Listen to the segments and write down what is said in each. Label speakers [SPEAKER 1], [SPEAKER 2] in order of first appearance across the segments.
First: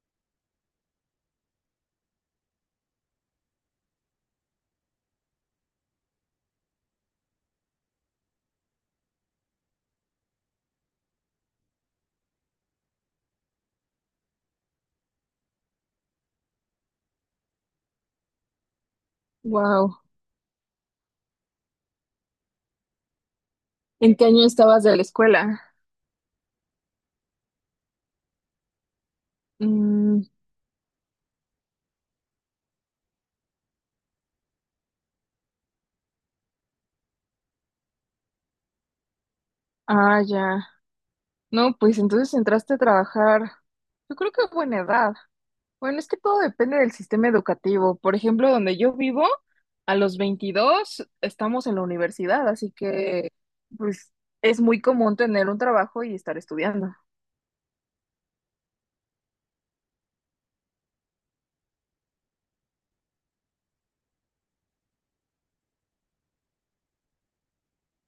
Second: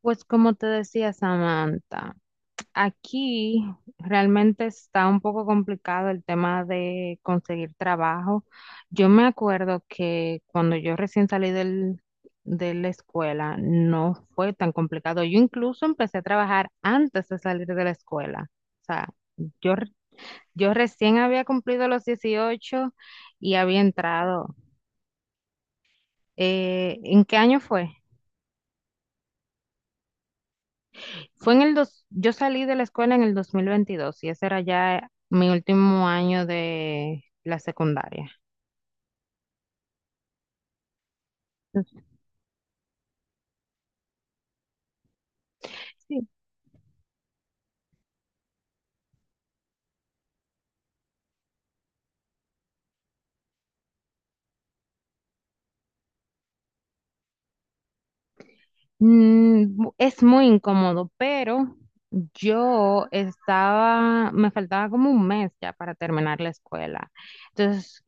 [SPEAKER 1] Pues como te decía, Samantha, aquí realmente está un poco complicado el tema de conseguir trabajo. Yo me acuerdo que cuando yo recién salí de la escuela no fue tan complicado. Yo incluso empecé a trabajar antes de salir de la escuela. O sea, yo, re-
[SPEAKER 2] Wow.
[SPEAKER 1] yo recién había cumplido los 18 y había
[SPEAKER 2] ¿En qué año
[SPEAKER 1] entrado.
[SPEAKER 2] estabas de la escuela?
[SPEAKER 1] ¿En qué año fue?
[SPEAKER 2] Mm,
[SPEAKER 1] Fue en el yo salí de la escuela en el 2022 y ese era ya mi último año de la secundaria.
[SPEAKER 2] ah, ya. No, pues entonces entraste a trabajar. Yo creo que a buena edad. Bueno, es que
[SPEAKER 1] Sí.
[SPEAKER 2] todo depende del sistema educativo. Por ejemplo, donde yo vivo, a los 22 estamos en la universidad, así que pues es muy común tener un trabajo y estar estudiando.
[SPEAKER 1] Es muy incómodo, pero yo estaba, me faltaba como un mes ya para terminar la escuela. Entonces,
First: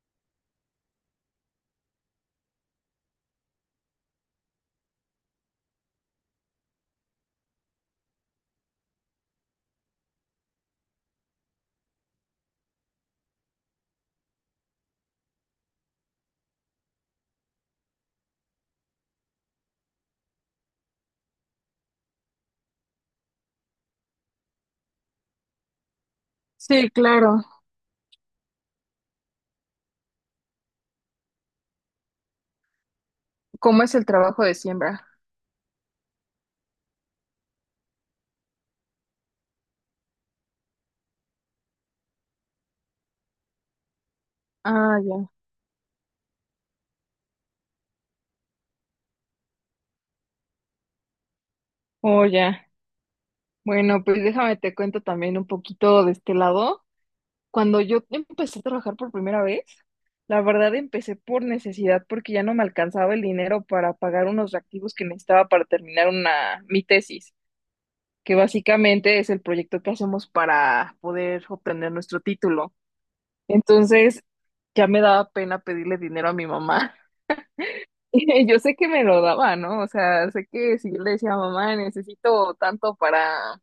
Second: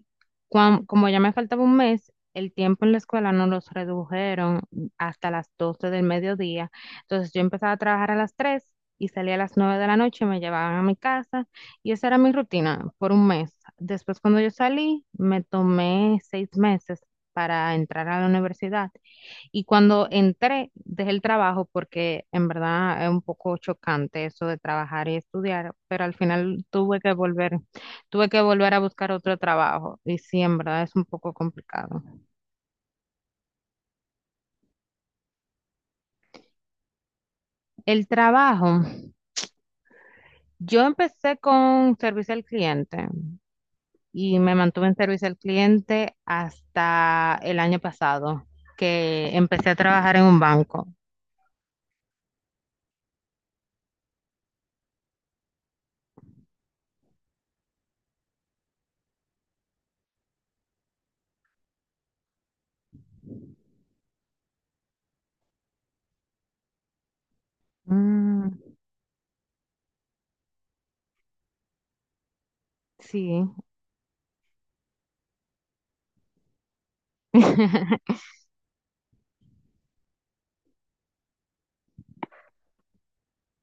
[SPEAKER 1] como ya me faltaba un mes, el tiempo en la escuela nos los redujeron hasta las 12 del mediodía. Entonces, yo empezaba a trabajar a las 3 y salía a las 9 de la noche, me llevaban a mi casa y esa era mi rutina por un mes. Después, cuando yo salí, me tomé seis meses para entrar a la universidad y cuando entré, dejé el trabajo porque en verdad es un poco chocante eso de trabajar y estudiar, pero al final
[SPEAKER 2] Sí, claro.
[SPEAKER 1] tuve que volver a buscar otro trabajo y sí, en verdad es un poco complicado.
[SPEAKER 2] ¿Cómo es el trabajo de siembra?
[SPEAKER 1] El trabajo, yo empecé con servicio al cliente y me mantuve en
[SPEAKER 2] Ah,
[SPEAKER 1] servicio
[SPEAKER 2] ya.
[SPEAKER 1] al cliente hasta el año pasado, que empecé a trabajar en un banco.
[SPEAKER 2] Oh, ya. Bueno, pues déjame te cuento también un poquito de este lado. Cuando yo empecé a trabajar por primera vez, la verdad empecé por necesidad porque ya no me alcanzaba el dinero para pagar unos reactivos que necesitaba para terminar una, mi tesis, que
[SPEAKER 1] Mm,
[SPEAKER 2] básicamente es el proyecto que hacemos para poder obtener nuestro título.
[SPEAKER 1] sí.
[SPEAKER 2] Entonces ya me daba pena pedirle dinero a mi mamá. Y yo sé que me lo daba, ¿no? O sea, sé que si yo le decía, mamá, necesito tanto para,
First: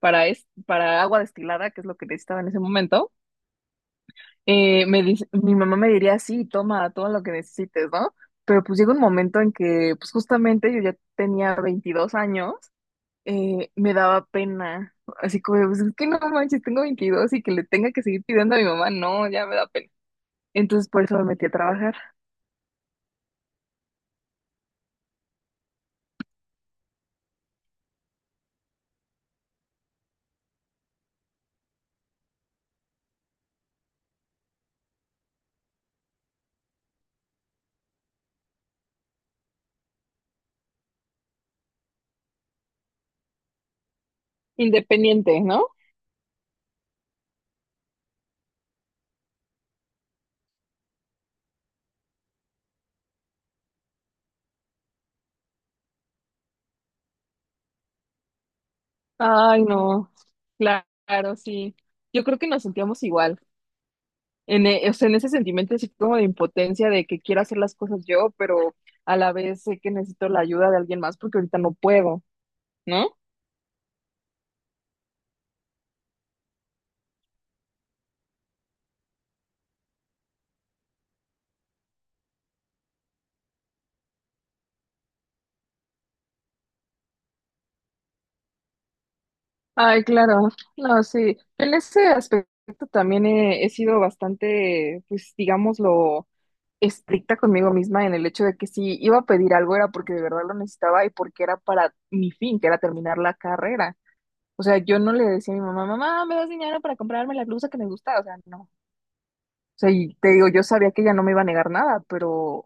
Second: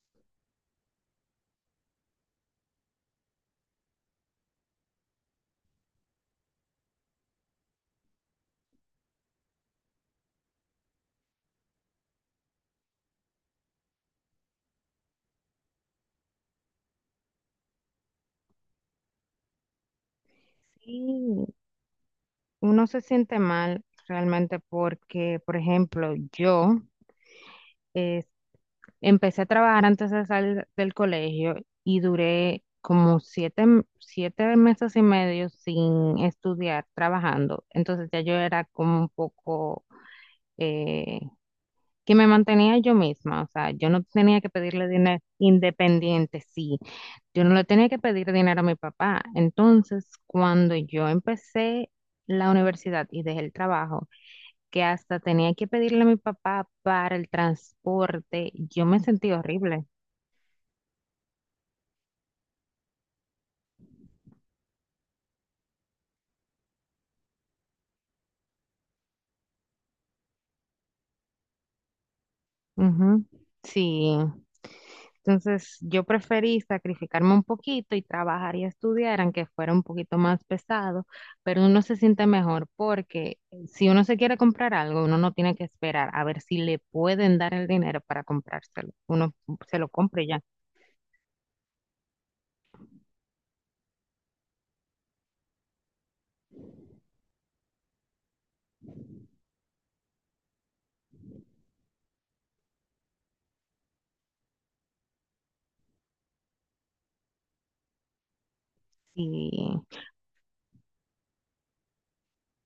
[SPEAKER 2] para agua destilada, que es lo que necesitaba en ese momento. Mi mamá me diría, sí, toma todo lo que necesites, ¿no? Pero pues llega un momento en que, pues justamente yo ya tenía 22 años, me daba pena, así como, de, pues es que no manches, tengo 22 y que le tenga que seguir pidiendo a mi mamá, no, ya me da pena. Entonces por eso me metí
[SPEAKER 1] Sí,
[SPEAKER 2] a trabajar.
[SPEAKER 1] uno se siente mal realmente porque, por ejemplo, yo eh, empecé a trabajar antes de salir del colegio y duré como siete meses y medio sin estudiar, trabajando. Entonces ya yo era como un poco eh, que me mantenía yo misma, o sea, yo no tenía que pedirle dinero
[SPEAKER 2] Independiente, ¿no?
[SPEAKER 1] independiente, sí, yo no le tenía que pedir dinero a mi papá. Entonces, cuando yo empecé la universidad y dejé el trabajo, que hasta tenía que pedirle a mi papá para el transporte. Yo me sentí
[SPEAKER 2] Ay,
[SPEAKER 1] horrible.
[SPEAKER 2] no, claro, sí. Yo creo que nos sentíamos igual. O sea, en ese sentimiento así como de impotencia de que quiero hacer las cosas yo, pero a la vez sé que necesito la ayuda de alguien más porque ahorita no puedo, ¿no?
[SPEAKER 1] Ujú. Sí. Entonces, yo preferí sacrificarme un poquito y trabajar y estudiar, aunque fuera un poquito más pesado, pero uno se siente mejor porque si uno se quiere comprar algo, uno no tiene que esperar a ver si le pueden dar el dinero para comprárselo. Uno se lo
[SPEAKER 2] Ay,
[SPEAKER 1] compra y
[SPEAKER 2] claro, no, sí. En ese aspecto también he sido bastante, pues digámoslo, estricta conmigo misma en el hecho de que si iba a pedir algo era porque de verdad lo necesitaba y porque era para mi fin, que era terminar la carrera. O sea, yo no le decía a mi mamá, mamá, ¿me das dinero para comprarme la blusa que me gusta? O sea, no.
[SPEAKER 1] ya.
[SPEAKER 2] Sea, y te digo, yo sabía que ella no me iba a negar nada, pero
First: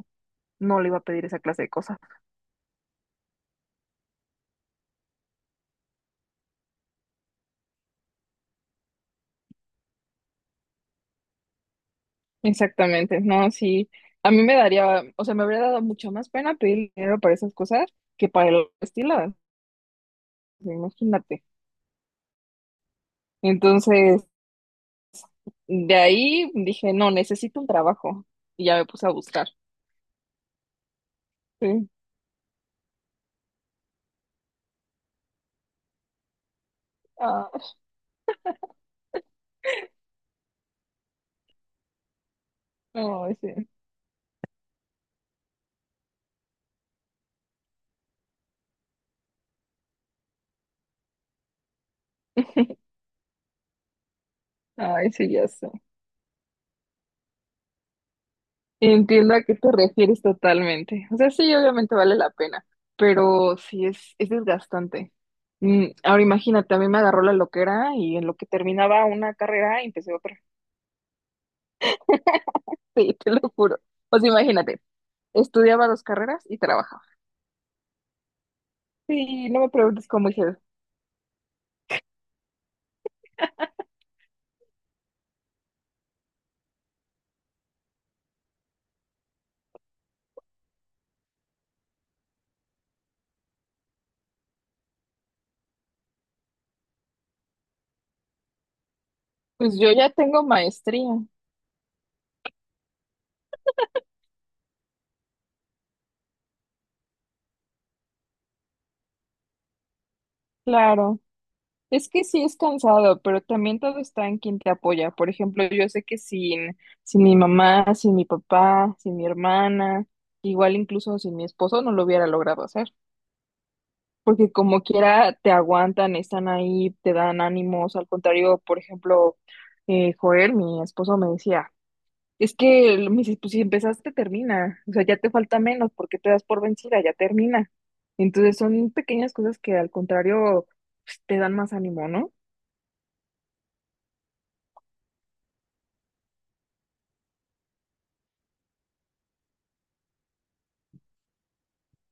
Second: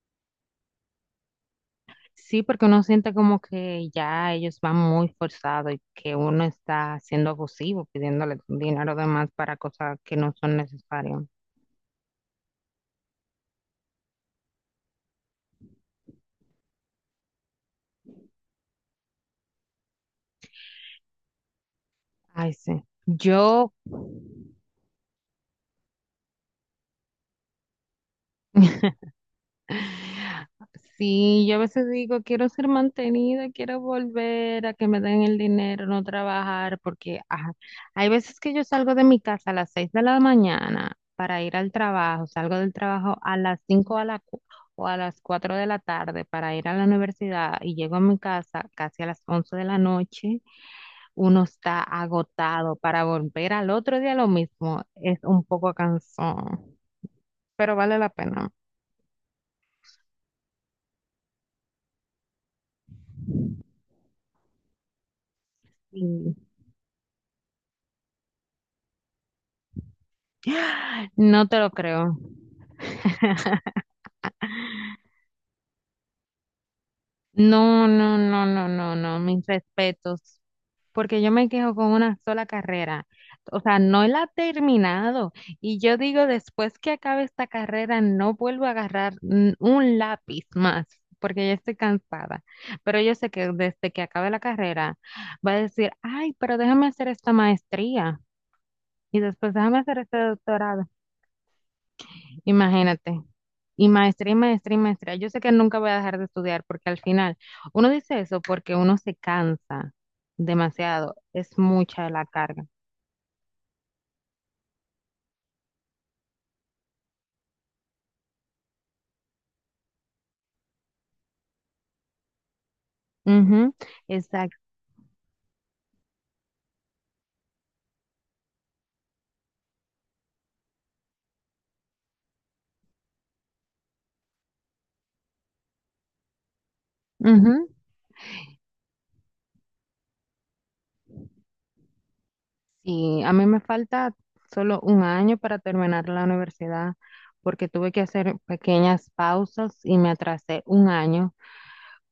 [SPEAKER 2] no le iba a pedir esa clase de cosas.
[SPEAKER 1] Sí, porque uno siente como que ya ellos van muy forzados y que uno está siendo abusivo, pidiéndole dinero de más para cosas que no son necesarias.
[SPEAKER 2] Exactamente, no, sí, a mí me daría, o sea, me habría dado mucho más pena pedir dinero para esas cosas que para los estiladas, imagínate.
[SPEAKER 1] Ay, sí. Yo.
[SPEAKER 2] Entonces, de ahí dije, no, necesito un trabajo y ya me puse a buscar.
[SPEAKER 1] Sí, yo a veces
[SPEAKER 2] Sí.
[SPEAKER 1] digo, quiero ser mantenida, quiero volver a que me den el dinero, no trabajar, porque ajá,
[SPEAKER 2] Ah,
[SPEAKER 1] hay veces que yo salgo de mi casa a las 6 de la mañana para ir al trabajo, salgo del trabajo
[SPEAKER 2] no,
[SPEAKER 1] a las
[SPEAKER 2] ese,
[SPEAKER 1] 5 a la cu- o a las 4 de la tarde para ir a la universidad y llego a mi casa casi a las 11 de la noche, uno está agotado para volver al otro día lo mismo,
[SPEAKER 2] ay,
[SPEAKER 1] es
[SPEAKER 2] sí,
[SPEAKER 1] un
[SPEAKER 2] ya sé.
[SPEAKER 1] poco cansón, pero vale la pena.
[SPEAKER 2] Entiendo a qué te refieres totalmente. O sea, sí, obviamente vale la pena, pero sí es desgastante. Ahora imagínate, a mí me agarró la loquera y en lo que terminaba una carrera empecé otra.
[SPEAKER 1] No te lo creo.
[SPEAKER 2] Sí, te lo juro. O sea, imagínate, estudiaba dos carreras y trabajaba.
[SPEAKER 1] No, no, no, no, no, no, mis
[SPEAKER 2] Sí, no me preguntes cómo
[SPEAKER 1] respetos.
[SPEAKER 2] hice.
[SPEAKER 1] Porque yo me quejo con una sola carrera. O sea, no la he terminado. Y yo digo, después que acabe esta carrera, no vuelvo a agarrar un lápiz más, porque ya estoy cansada. Pero yo sé que desde que acabe la carrera, va a decir, ay, pero déjame hacer esta maestría. Y después déjame
[SPEAKER 2] Pues yo
[SPEAKER 1] hacer
[SPEAKER 2] ya
[SPEAKER 1] este
[SPEAKER 2] tengo
[SPEAKER 1] doctorado.
[SPEAKER 2] maestría,
[SPEAKER 1] Imagínate. Y maestría, y maestría, y maestría. Yo sé que nunca voy a dejar de estudiar porque al final uno dice eso porque uno se cansa demasiado.
[SPEAKER 2] claro.
[SPEAKER 1] Es
[SPEAKER 2] Es
[SPEAKER 1] mucha
[SPEAKER 2] que
[SPEAKER 1] la
[SPEAKER 2] sí es
[SPEAKER 1] carga.
[SPEAKER 2] cansado, pero también todo está en quien te apoya. Por ejemplo, yo sé que sin, sin mi mamá, sin mi papá, sin mi hermana, igual incluso sin mi esposo, no lo hubiera logrado hacer.
[SPEAKER 1] Ujú,
[SPEAKER 2] Porque
[SPEAKER 1] exacto.
[SPEAKER 2] como quiera, te aguantan, están ahí, te dan ánimos. Al contrario, por ejemplo, Joel, mi esposo, me decía, me dice, pues si empezaste, termina. O sea, ya te falta menos, ¿porque te das por vencida? Ya
[SPEAKER 1] Ujú.
[SPEAKER 2] termina. Entonces son pequeñas cosas que al contrario, pues, te dan más ánimo, ¿no?
[SPEAKER 1] Sí, a mí me falta solo un año para terminar la universidad porque tuve que hacer pequeñas pausas y me atrasé un año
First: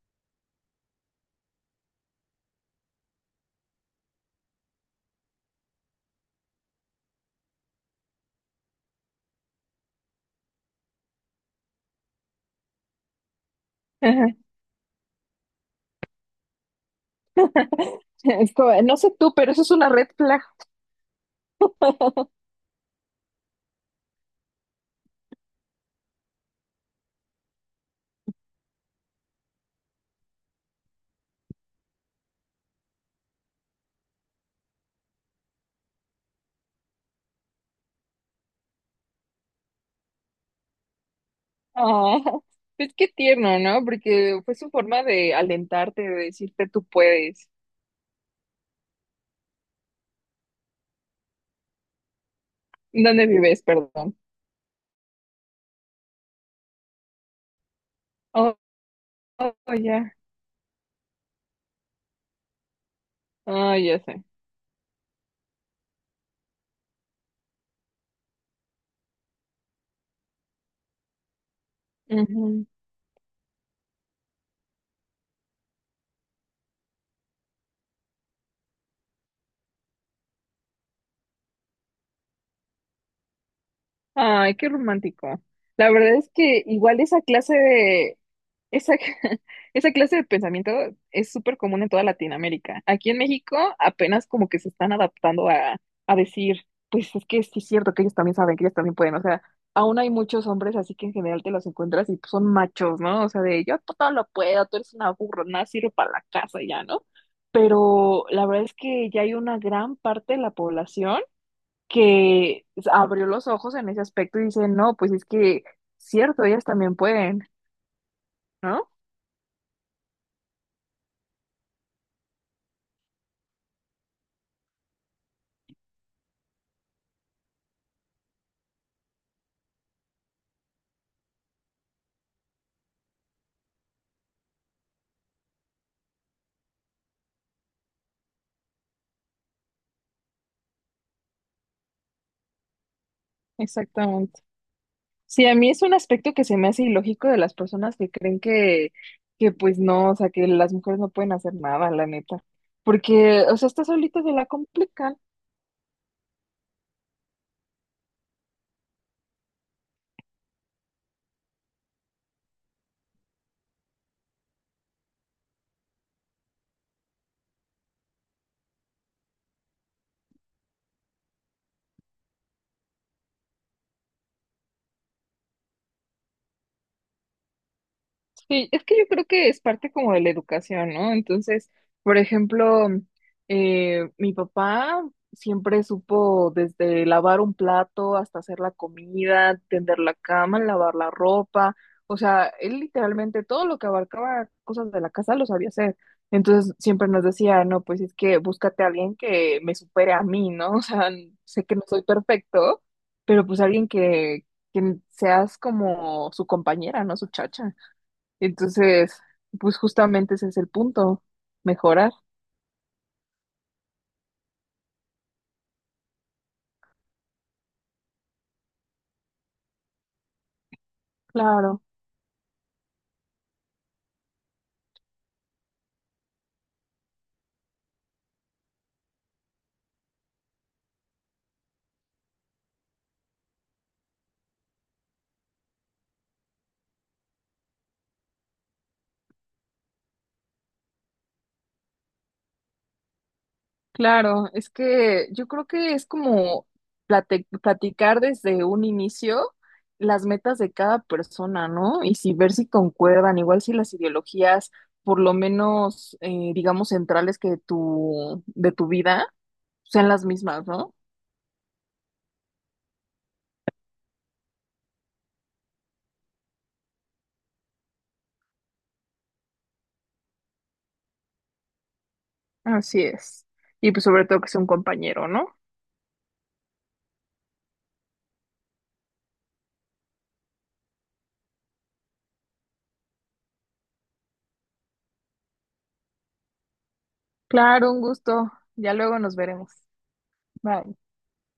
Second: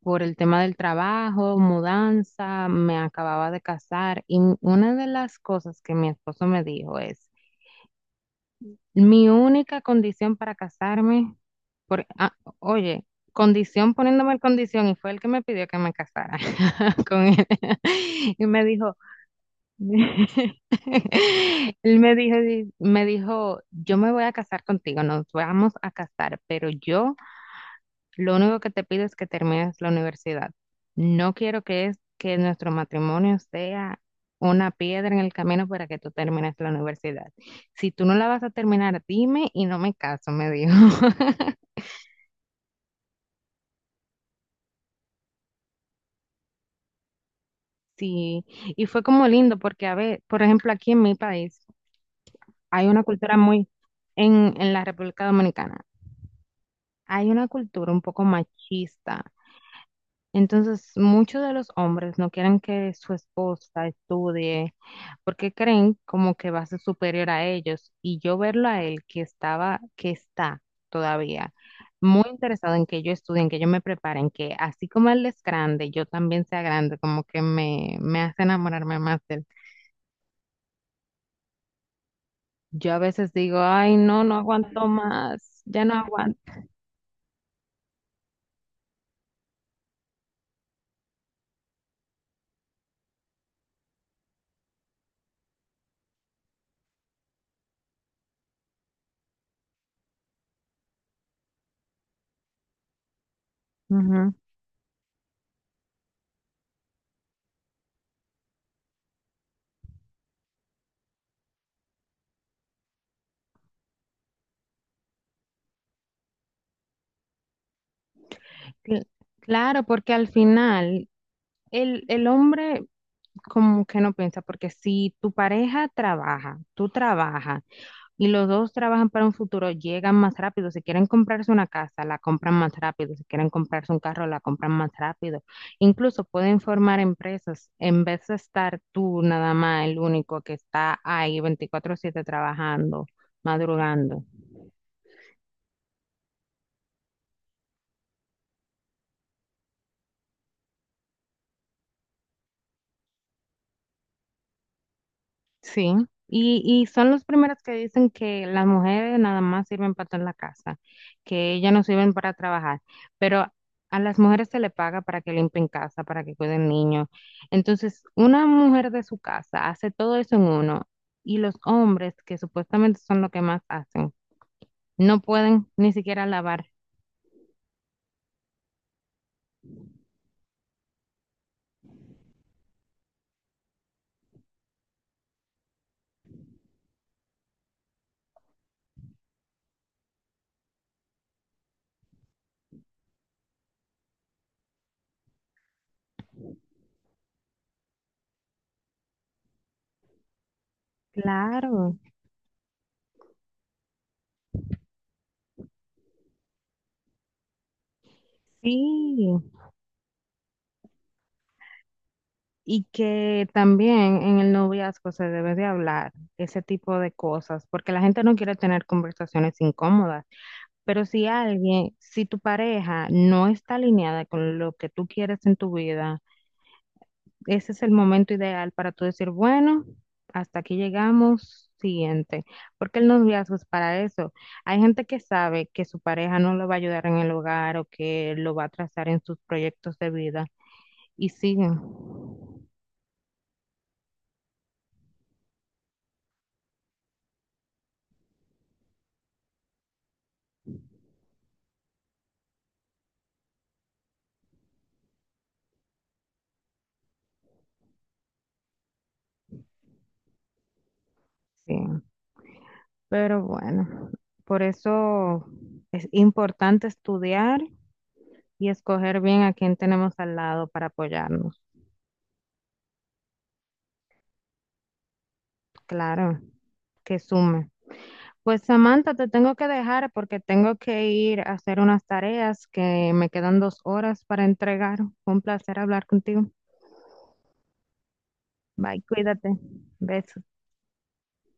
[SPEAKER 1] por el tema del trabajo, mudanza, me acababa de casar y una de las cosas que mi esposo me dijo es: mi única condición para casarme, por, ah, oye, condición poniéndome el condición, y fue el que me pidió que me casara con él. Y
[SPEAKER 2] Es
[SPEAKER 1] me
[SPEAKER 2] como,
[SPEAKER 1] dijo,
[SPEAKER 2] no sé tú, pero eso es una red flag.
[SPEAKER 1] él me dijo, me dijo, yo me voy a casar contigo, nos vamos a casar, pero yo lo único que te pido es que termines la universidad. No quiero que es que nuestro matrimonio sea una piedra en el camino para que tú termines la universidad. Si tú no la vas a terminar, dime y no me caso, me dijo.
[SPEAKER 2] Ah, pues qué tierno, ¿no? Porque fue su forma de alentarte, de decirte tú puedes.
[SPEAKER 1] Sí, y fue como lindo porque, a ver, por ejemplo, aquí en mi país hay una
[SPEAKER 2] ¿Dónde
[SPEAKER 1] cultura
[SPEAKER 2] vives?
[SPEAKER 1] muy,
[SPEAKER 2] Perdón.
[SPEAKER 1] en la República Dominicana, hay una cultura un poco
[SPEAKER 2] Oh,
[SPEAKER 1] machista.
[SPEAKER 2] oh, ya.
[SPEAKER 1] Entonces, muchos de los hombres no quieren que su
[SPEAKER 2] Ah,
[SPEAKER 1] esposa
[SPEAKER 2] ya sé.
[SPEAKER 1] estudie porque creen como que va a ser superior a ellos. Y yo verlo a él que estaba, que está todavía muy interesado en que yo estudie, en que yo me prepare, en que así como él es grande, yo también sea grande, como que me hace enamorarme más de él. Yo a veces digo, ay, no, no
[SPEAKER 2] Ay, qué
[SPEAKER 1] aguanto
[SPEAKER 2] romántico.
[SPEAKER 1] más, ya
[SPEAKER 2] La
[SPEAKER 1] no
[SPEAKER 2] verdad es
[SPEAKER 1] aguanto.
[SPEAKER 2] que igual esa clase de esa, esa clase de pensamiento es súper común en toda Latinoamérica. Aquí en México apenas como que se están adaptando a decir, pues es que sí es cierto que ellos también saben, que ellos también pueden. O sea, aún hay muchos hombres así que en general te los encuentras y pues, son machos, ¿no? O sea, de yo por todo lo
[SPEAKER 1] Ujú.
[SPEAKER 2] puedo, tú eres una burra, nada sirve para la casa y ya, ¿no? Pero la verdad es que ya hay una gran parte de la población que abrió los ojos en ese aspecto y dice, no, pues es que cierto, ellas también pueden, ¿no?
[SPEAKER 1] Cl- Claro, porque al final el hombre como que no piensa, porque si tu pareja trabaja, tú trabajas y los dos trabajan para un futuro, llegan más rápido. Si quieren comprarse una casa, la compran más rápido. Si quieren comprarse un carro, la compran más rápido. Incluso pueden formar empresas en vez de estar tú nada más el único que está ahí 24/7 trabajando, madrugando.
[SPEAKER 2] Exactamente. Sí, a mí es un aspecto que se me hace ilógico de las personas que creen que pues no, o sea, que las mujeres no pueden hacer nada, la neta. Porque, o sea, estas solitas se la complican.
[SPEAKER 1] Sí, y son los primeros que dicen que las mujeres nada más sirven para estar en la casa, que ellas no sirven para trabajar, pero a las mujeres se le paga para que limpien casa, para que cuiden niños. Entonces, una mujer de su casa hace todo eso en uno y los hombres, que supuestamente son lo que más hacen, no pueden ni siquiera lavar.
[SPEAKER 2] Sí, es que yo creo que es parte como de la educación, ¿no? Entonces, por ejemplo, mi papá siempre supo desde lavar un plato hasta hacer la comida, tender la cama, lavar la ropa, o sea, él literalmente todo lo que abarcaba cosas de la casa lo sabía hacer. Entonces, siempre nos decía, no, pues es que búscate a alguien que me supere a mí, ¿no? O sea, sé que no
[SPEAKER 1] Claro,
[SPEAKER 2] soy perfecto, pero pues alguien que seas como su compañera, ¿no? Su chacha. Entonces,
[SPEAKER 1] sí.
[SPEAKER 2] pues justamente ese es el punto, mejorar.
[SPEAKER 1] Y que también en el noviazgo se debe de hablar ese tipo de cosas, porque la gente no quiere tener conversaciones incómodas, pero si
[SPEAKER 2] Claro,
[SPEAKER 1] alguien, si tu pareja no está alineada con lo que tú quieres en tu vida, ese es el momento ideal para tú decir, bueno, hasta aquí llegamos, siguiente, porque el noviazgo es para eso. Hay gente que sabe que su pareja no lo va a ayudar en el hogar o que lo va a trazar en sus proyectos de vida y siguen.
[SPEAKER 2] claro. Es que yo creo que es como platicar desde un inicio las metas de cada persona, ¿no? Y si ver si concuerdan, igual si las ideologías, por lo menos, digamos, centrales que tu, de tu vida, sean las mismas, ¿no?
[SPEAKER 1] Sí. Pero bueno, por eso es importante estudiar y escoger bien a quién tenemos al lado para apoyarnos.
[SPEAKER 2] Así es. Y pues sobre todo que sea un compañero, ¿no?
[SPEAKER 1] Claro, que sume. Pues, Samantha, te tengo que dejar porque tengo que ir a hacer unas tareas que me quedan dos horas para entregar. Fue un placer hablar contigo.
[SPEAKER 2] Claro, un gusto. Ya
[SPEAKER 1] Bye,
[SPEAKER 2] luego nos
[SPEAKER 1] cuídate.
[SPEAKER 2] veremos.
[SPEAKER 1] Besos.
[SPEAKER 2] Bye.